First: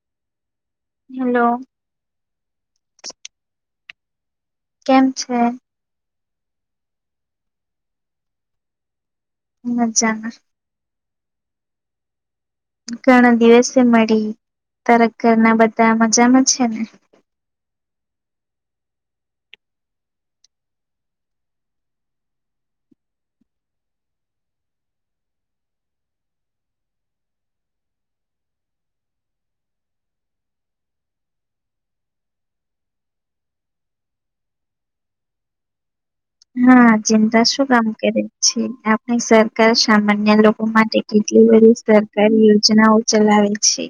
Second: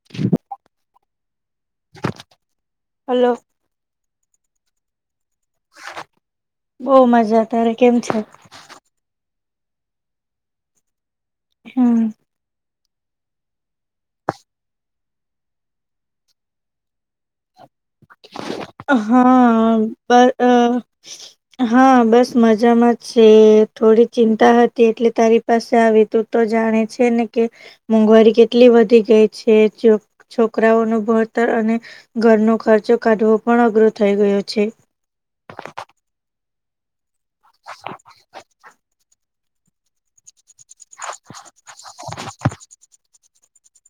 [unintelligible] Hello. Hello. કેમ છે. બહું મજા તારે કેમ છે. મજામાં. હમ. ઘણા દિવસે મળી તારા ઘરના બધા મજામાં છે ને. હા પર અ હા, બસ મજામાં છે, થોડી ચિંતા હતી એટલે તારી પાસે આવી તું તો જાણે છે ને કે મોંઘવારી કેટલી વધી ગઈ છે છોકરાઓ નું ભણતર અને ઘરનો ખર્ચો કાઢવો પણ અઘરો થઈ ગયો છે હા ચિંતા શું કામ કરે છે આપની સરકાર સામાન્ય લો કો માટે કેટલી બધી સરકારી યોજનાઓ ચલાવે છે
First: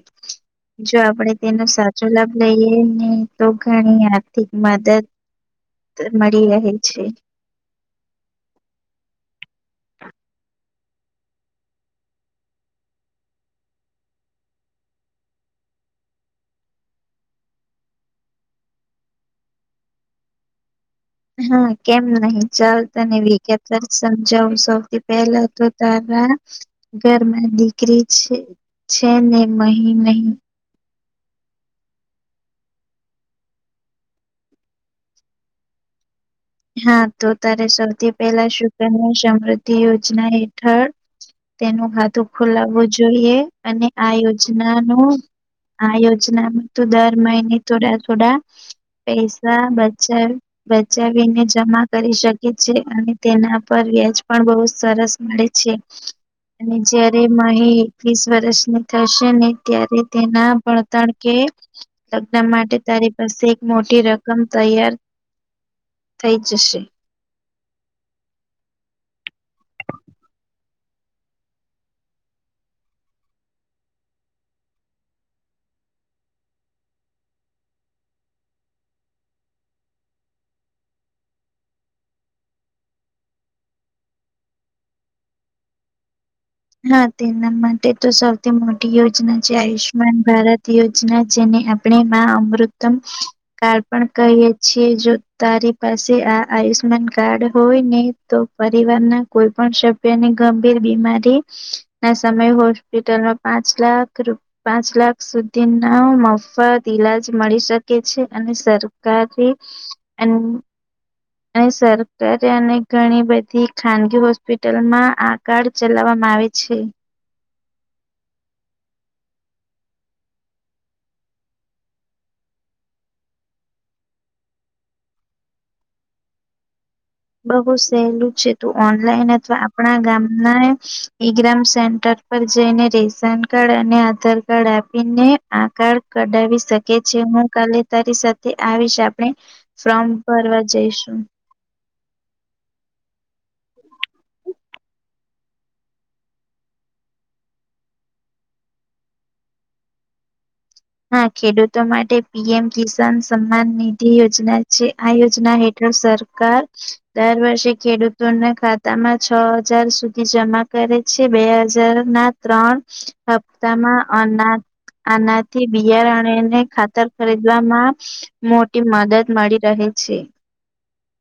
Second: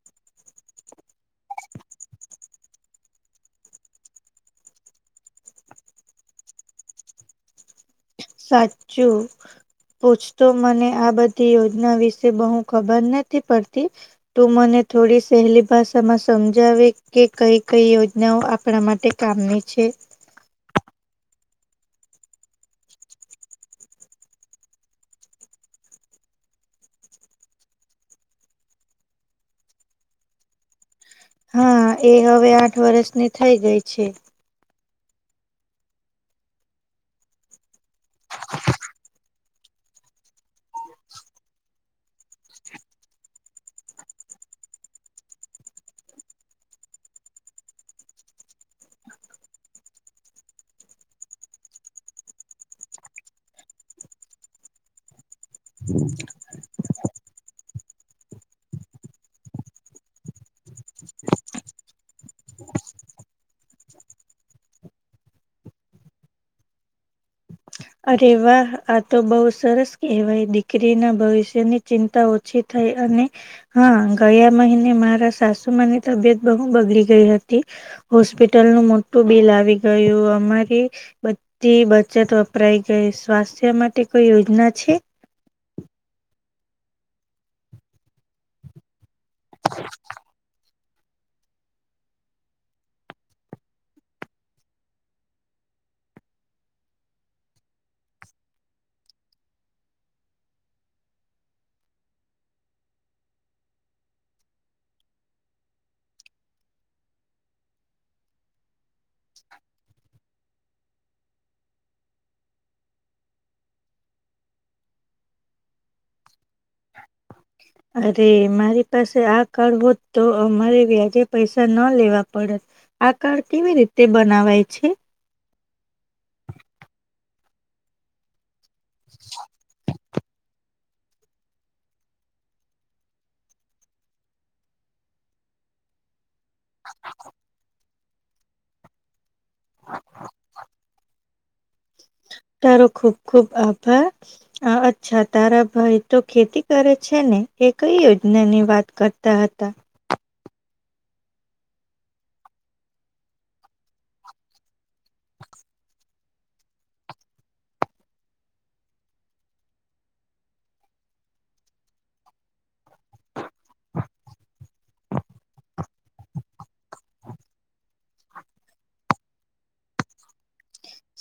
જો આપણેે તેનો સાચો લાભ લઈએ ને તો ઘણી આર્થિક મદદ મળી રહે છે સાચું પૂછતો મને આ બધી યોજના વિશે બહુ ખબર નથી પડતી તું મને થોડી સહેલી ભાષામાં સમજાવે કે કઈ કઈ યોજનાઓ આપણા માટે કામની છે હા કેમ નહી ચાલ તને વિગતમા સમજાવું સૌથી પહેલો તો તારા ઘરમાં દીકરી છે છે ને મહી નહી હા એ હવે આઠ વર્ષની થઈ ગઈ છે હા તો સૌથી પહેલા સુુકન્યા સમૃદ્ધિ યોજના હેઠળ તેનું ખાતું ખોલાવવું જોઈએ અને આ યોજના નું આ યોજનામાં તો દર મહિને થોડા થોડા પૈસા બચાવી બચાવી જેને જમા કરી શકે છે અને તેના પર વ્યાજ પણ બહુ સરસ મળે છે [inaudible] અને જયારે માહી એકવીસ વર્ષની થશે ને ત્યારે તેના ભણતણ કે લગ્ન માટે તારી પાસે મોટી રકમ તૈયાર થઈ જશે અરે વાહ આ તો બહુ સરસ કહેવાય દીકરી ના ભવિષ્યની ચિંતા ઓછી થઈ અને હા ગયા મહિને મારા સાસુમાની તબિયત બહુ બગડી ગઈ હતી હોસ્પિટલ નું મોટું બિલ આવી ગયું અમારી બધી બચતો વપરાઈ ગઈ સ્વાસ્થ્ય માટે કોઈ યોજના છે હા તેના માટે તો સૌથી મોટી યોજના છે આયુષ્યમાન ભારત યોજના જેને આપણે માં અમૃતમ કાર્ડ પણ કહીએ છીએ જો તારી પાસે આ આયુષ્માન કાર્ડ હોય ને તો પરિવાર ના કોઈ પણ સભ્યની ગંભીર બીમારી ના સમયે હોસ્પિટલમાં પાંચ લાખ રૂ પાંચ લાખ સુધી ના મફત ઈલાજ મળી શકે છે અને સરકારી અને અહી સરકારી અને ઘણી બધી ખાનગી હોસ્પિટલમાં આ કાર્ડ ચલાવવા મા આવે છે. અરે મારી પાસે આ કાર્ડ હોત તો અમારે વ્યાજે પૈસા ન લેવા પડોત આ કાર્ડ કેવી રીતે બનાવાય છે. બહુ સહેલું છે તું ઓનલાઈન અથવા આપણા ગામનાં ઈગ્રામ સેન્ટર પર જઈને રેશન કાર્ડ અને આધાર કાર્ડ આપીને આ કાર્ડ કઢાવી શકે છે હું કાલે તારી સાથે આવીશ આ નઈ આપણે ફોમ ભરવા જઈશું તારો ખૂબ ખૂબ આભાર હ અચ્છા તારા ભાઈ તો ખેતી કરે છે ને એ કઈ યોજનાની વાત કરતા હતા. હા ખેડૂતો મોટે પીએમ કિસાન સંઘના નિધિ યોજના છે આ યોજના હેઠળ સર સરકાર દર વર્ષે ખેડૂતોના ખાતામાં છ હજાર સુધી જમા કરે છે બે હજાર ના ત્રણ હપ્તામાં અના આના થી બિયારણ અને ખાતર ખરીદવામાં મોટી મદદ મળી રહે છે.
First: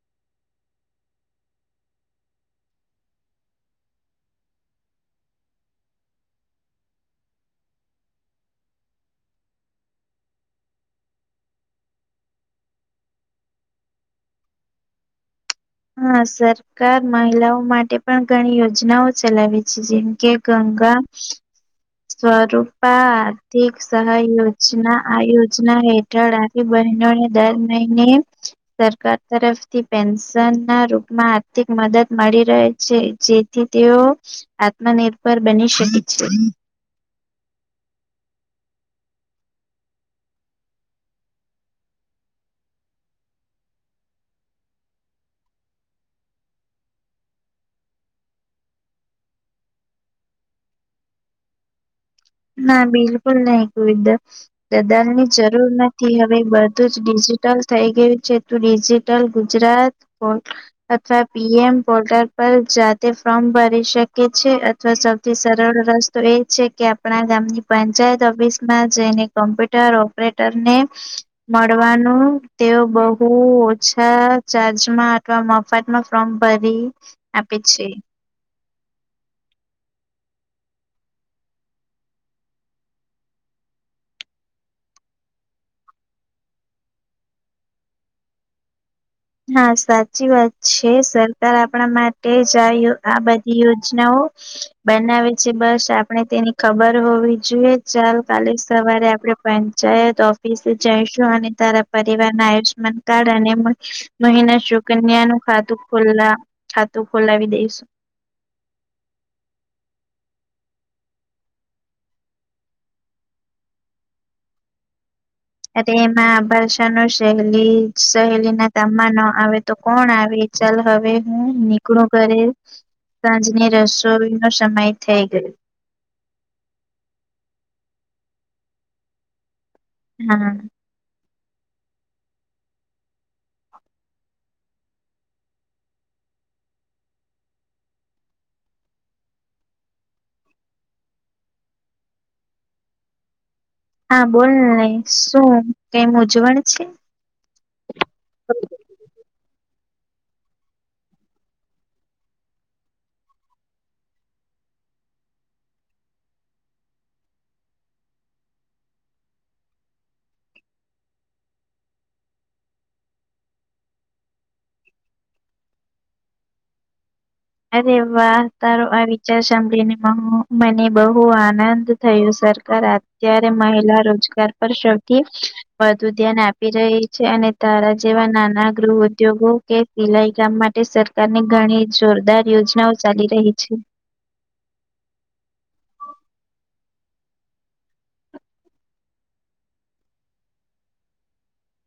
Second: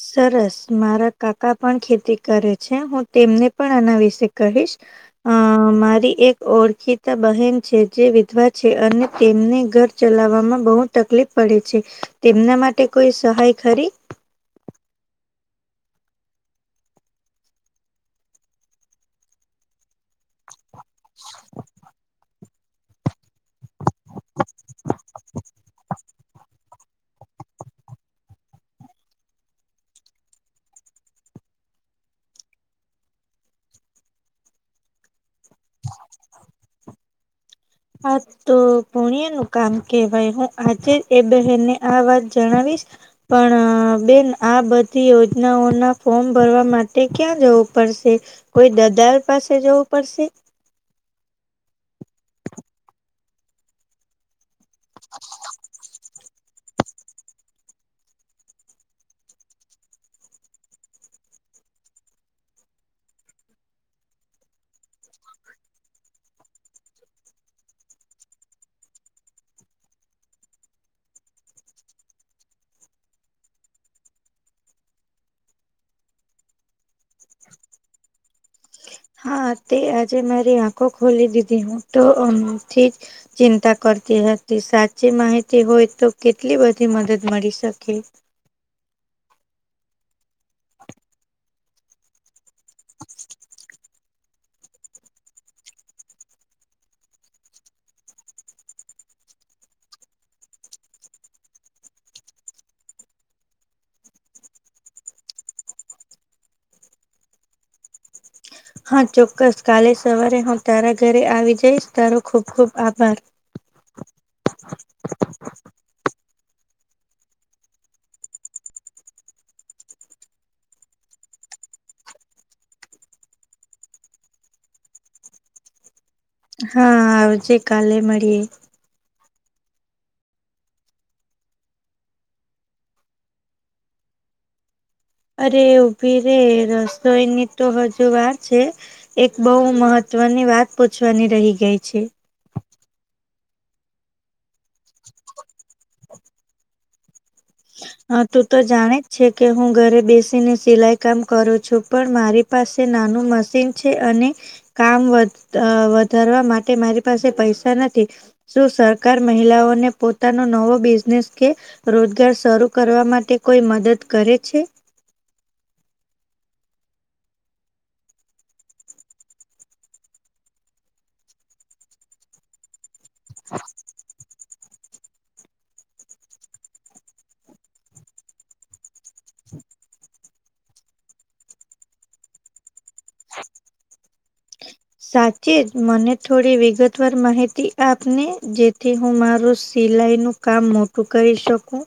સરસ મારા કાકા પણ ખેતી કરે છે હું તેમને પણ આના વિશે કહીશ. અ મારી એક ઓળખીતા બહેન છે જે વિધવા છે અને તેમને ઘર ચલાવવામાં બહુ તકલીફ પડે છે તેમના માટે કોઈ સહાય ખરી હા સર સરકાર મહિલાઓ માટે પણ ઘણી યોજનાઓ ચલાવે છે જેમકે ગંગા સ્વરૂપા આર્થિક સહાય યોજના આ યોજના હેઠળ આ બહેનોને દર મહિને સરકાર તરફથી પેન્શન ના રૂપમાં આર્થિક મદદ મળી રહે છે જે થી તેઓ આત્મનિર્ભર બની શકે છે. હા. તો પૂણ્ય નું કામ કેહેવાય હું આજે જ એ બહેનને આ વાત જણાવીશ. પણ બેન આ બધી યોજનાઓના ફોર્મ ભરવા માટે ક્યાં જવું પડશે. કોઈ દલાર પાસે જવું પડશે ના બિલકુલ નહી [unintelligible] દલાર ની જરૂર નથી હવે બધું જ ડિજિટલ થઈ ગયું છે. તો ડિજિટલ ગુજરાત પોર્ટલ અથવા પીએમ પોર્ટલ પર જાતે ફોર્મ ભરી શકે છે અથવા સૌથી સરળ રસ તો એ છે કે આપ ણા ગામની પંચાયત ઓફિસ માં જઈને કોમ્પ્યુટર ઓપરેટર ને મળવાનું તેઓ બહુ ઓછા ચાર્જમાં અથવા મ મફ્ત માં ફોર્મ ભરી આપે છે. હા તે આજે મારી આંખો ખોલી દીધી હું તો અમથી જ ચિંતા કરતી હતી સાચી માહિતી હોય તો કેટલી બધી મદદ મળી શકે. હા સાચી વાત છે સરકાર આપણા માટે જ આવી આ બધી યોજનાઓ બનાવે છે બસ આપણે તેની ખબર હોવી જોઈએ ચાલ કાલે સવારે આપણે પંચાયત ઓફિસે જઈશું અને તારા પરિવારના આયુષ્યમાન કાર્ડ અને મહિના શું કન્યા નું ખાતું ખોલા ખાતું ખોલાવી દઈશું. હા ચોક્કસ કાલે સવારે હું તારા ઘરે આવી જઈશ તારો ખુબ ખુબ આભાર. [inaudible] અરે એમાં ભાષા ન સહેલી [unintelligible] આવે તો કોણ આવે ચાલો હવે હું નીકળું ઘરે. સાંજની રસોઈ નો સમય થઈ ગયો. હા આવજે કાલે મળીએે. હા. અરે ઊભી રે રસોઈ ની તો હજુ વાર છે. એક બહુ મહત્વની વાત પૂછવાની રહી ગઈ છે. હા બોલ ને શું કઈ મુંજવણ છે. હા. તું તો જાણે જ છે કે હું ઘરે બેસીને સિલાઈ કામ કરું છું. પણ મારી પાસે નાનું મશીન છે અને કામ વધારવા માટે મારી પાસે પૈસા નથી. શું સરકાર મહિલાઓને પોતાનો નવો બિઝનેસ કે રોજગાર શરૂ કરવા માટે કોઈ મદદ કરે છે? અરે વાહ તારો આ વિચાર સાંભળીને મને બહુ આનંદ થયું સરકાર અત્યારે મહિલા રોજગાર પર સૌથી વધુ ધ્યાન આપી રહી છે અને તારા જેવા નાના ગૃહ ઉદ્યોગો કે સિલાઈ કામ માટે સરકાર ની ઘણી જોરદાર યોજનાઓ ચાલી રહી છે. સાચે જ મને થોડી વિગતવાર માહિતી આપને જેથી હું મારુ સિલાઈનું કામ મોટું કરી શકું.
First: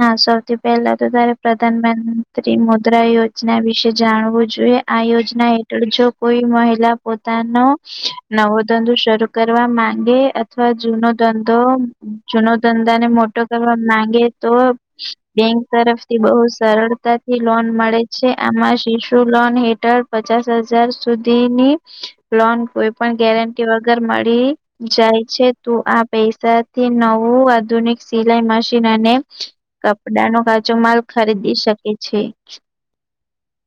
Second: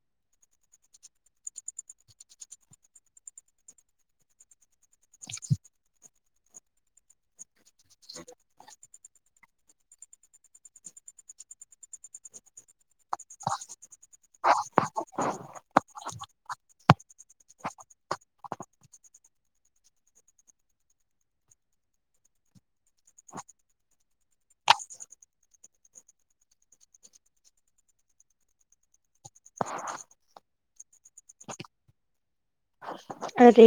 હા સૌથી પહેલા તો તારે પ્રધાનમંત્રી મુદ્રા યોજના વિશે જોઈએ. આ યોજના હેઠળ જો કોઈ મહિલા પોતાનો નવો ધંધો શરૂ કરવા માંગે અથવા જૂનો ધંધો જૂનો ધંધા ને મોટો કરવા માંગે તો બેંક તરફથી બહુ સરળતાથી લોન મળે છે આમાં શિશુ લોન હેઠળ પચાસ હજાર સુધીની લોન કોઈ પણ ગેરંટી વગર મળી જાય છે. જાય છે. તું આ પૈસાથી નવું આધુનિક સિલાઈ મશીન અને કપડા નો કાચો માલ ખરીદી શકે છે. અરે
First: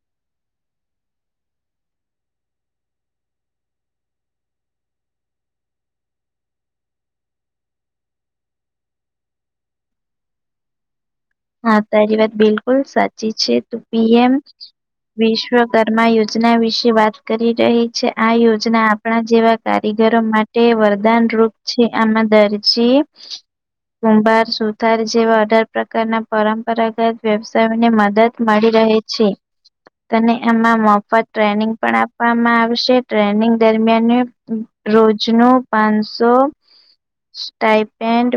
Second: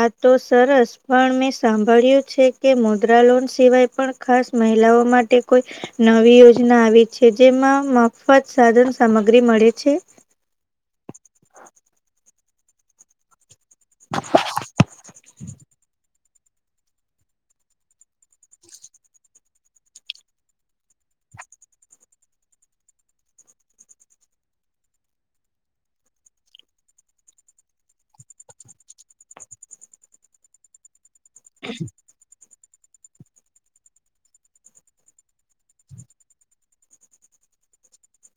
આ તો સરસ પણ મેં સાંભળ્યું છે કે મુદ્રા લોન સિવાય પણ ખાસ મહિલાઓ માટે કોઈ નવી યોજના આવી છે જેમાં મફત સાધન સામગ્રી મળે છે. હા તારી વાત બિલકુલ સાચી છે તું પી. એમ વિશ્વકર્મા યોજના વિશે વાત કરી રહી છે. આ યોજના આપણા જેવા કારીગરો માટે તે વરદાન રૂપ છે. આમાં દરજી કુંભાર, સુથાર જેવા અઢાર પ્રકારના પરંપરાગત વ્યવસાયોને મદદ મળી રહે છે. તને એમાં મફત ટ્રેનિંગ પણ આપવામાં આવશે. ટ્રેનિંગ દરમિયાન રોજનું પાંનસો ટાઈપેન્ટ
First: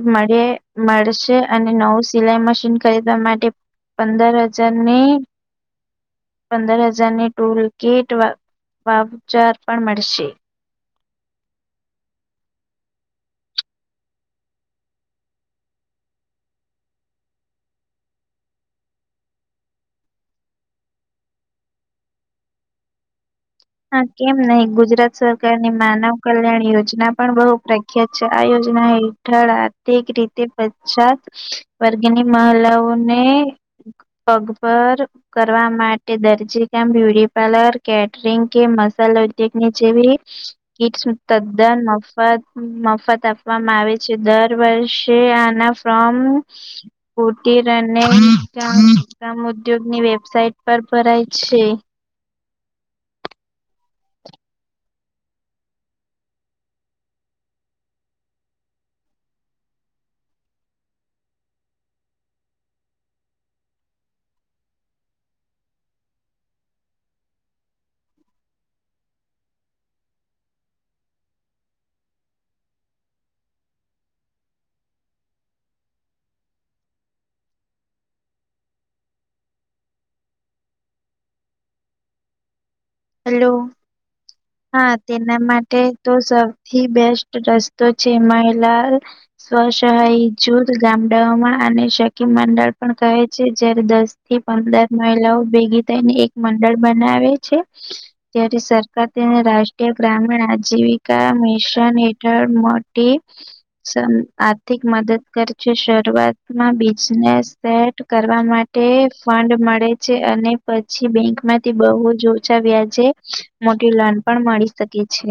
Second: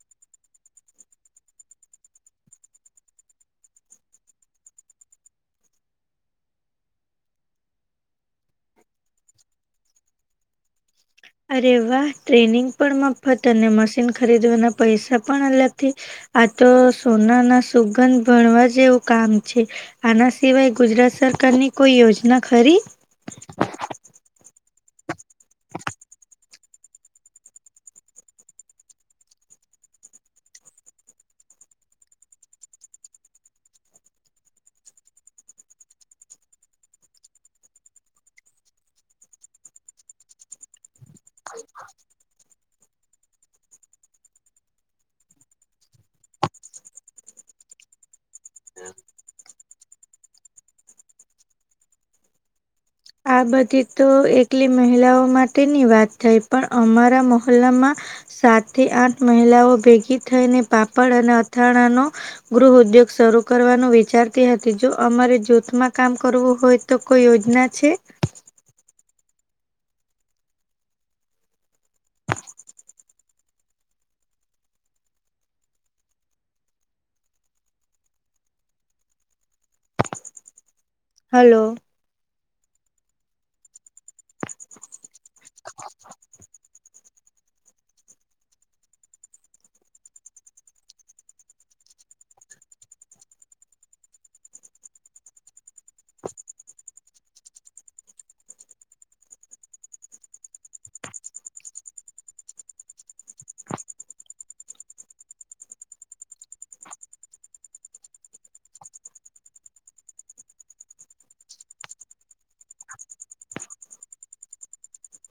મળશે અને નવું સિલાઈ મશીન ખરીદવા માટે પંદર હજારની પંદર હજારની ટૂલ કીટ વાઉચર પણ મળશે. અરે વાહ ટ્રેનિંગ પણ મફત અને મશીન ખરીદવાના પૈસા પણ અલગથી આ તો સોનાના સુગંધ ભણવા જેવું કામ છે. આના સિવાય ગુજરાત સરકારની કોઈ યોજના ખરી? હા. કેમ નહી ગુજરાત સરકારની માનવ કલ્યાણ યોજના પણ બહુ પ્રખ્યાત છે. આ યોજના હેઠળ આર્થિક રીતે પછાત વર્ગની મહલાઓને પગભર કરવા માટે દરજીકામ, બ્યુટીપાર્લર, કેટરિંગ કે મસાલા ઉદ્યોગની જેવી કીટસ તદ્દન મફત મફત આપવામાં આવે છે. દર વર્ષે આના ફોર્મ કુટિર અને ગ્રામ ઉદ્યોગની વેબસાઇટ પર ભરાય છે. આ બધી તો એકલી મહિલાઓ માટેની વાત થઈ પણ અમારા મોંહલ્લામાં સાત થી આઠ મહિલાઓ ભેગી થઈને પાપડ અને અથાણાનો ગૃહ ઉદ્યોગ શરૂ કરવાનું વિચારતી હતી જો અમારે જૂથમાં કામ કરવું હોય તો કોઈ યોજના છે? હલો? હલો? હા તેના માટે તો સૌથી બેસ્ટ રસ્તો છે મહિલા સ્વસહાય જૂથ ગામડાઓમાં આને સખી મંડળ પણ કહે છે જ્યારે દસ થી પંદર મહિલાઓ ભેગી થઈને એક મંડળ બનાવે છે ત્યારે સરકાર તેને રાષ્ટ્રીય ગ્રામીણ આજીવિકા મિશન હેઠળ મોટી આર્થિક મદદ કરે છે શરૂઆતમાં બિઝનેસ સેટ કરવા માટે ફંડ મળે છે અને પછી બેંકમાંથી બહુ જ ઓછા વ્યાજે [unintelligible] મોટી લોન પણ મળી શકે છે.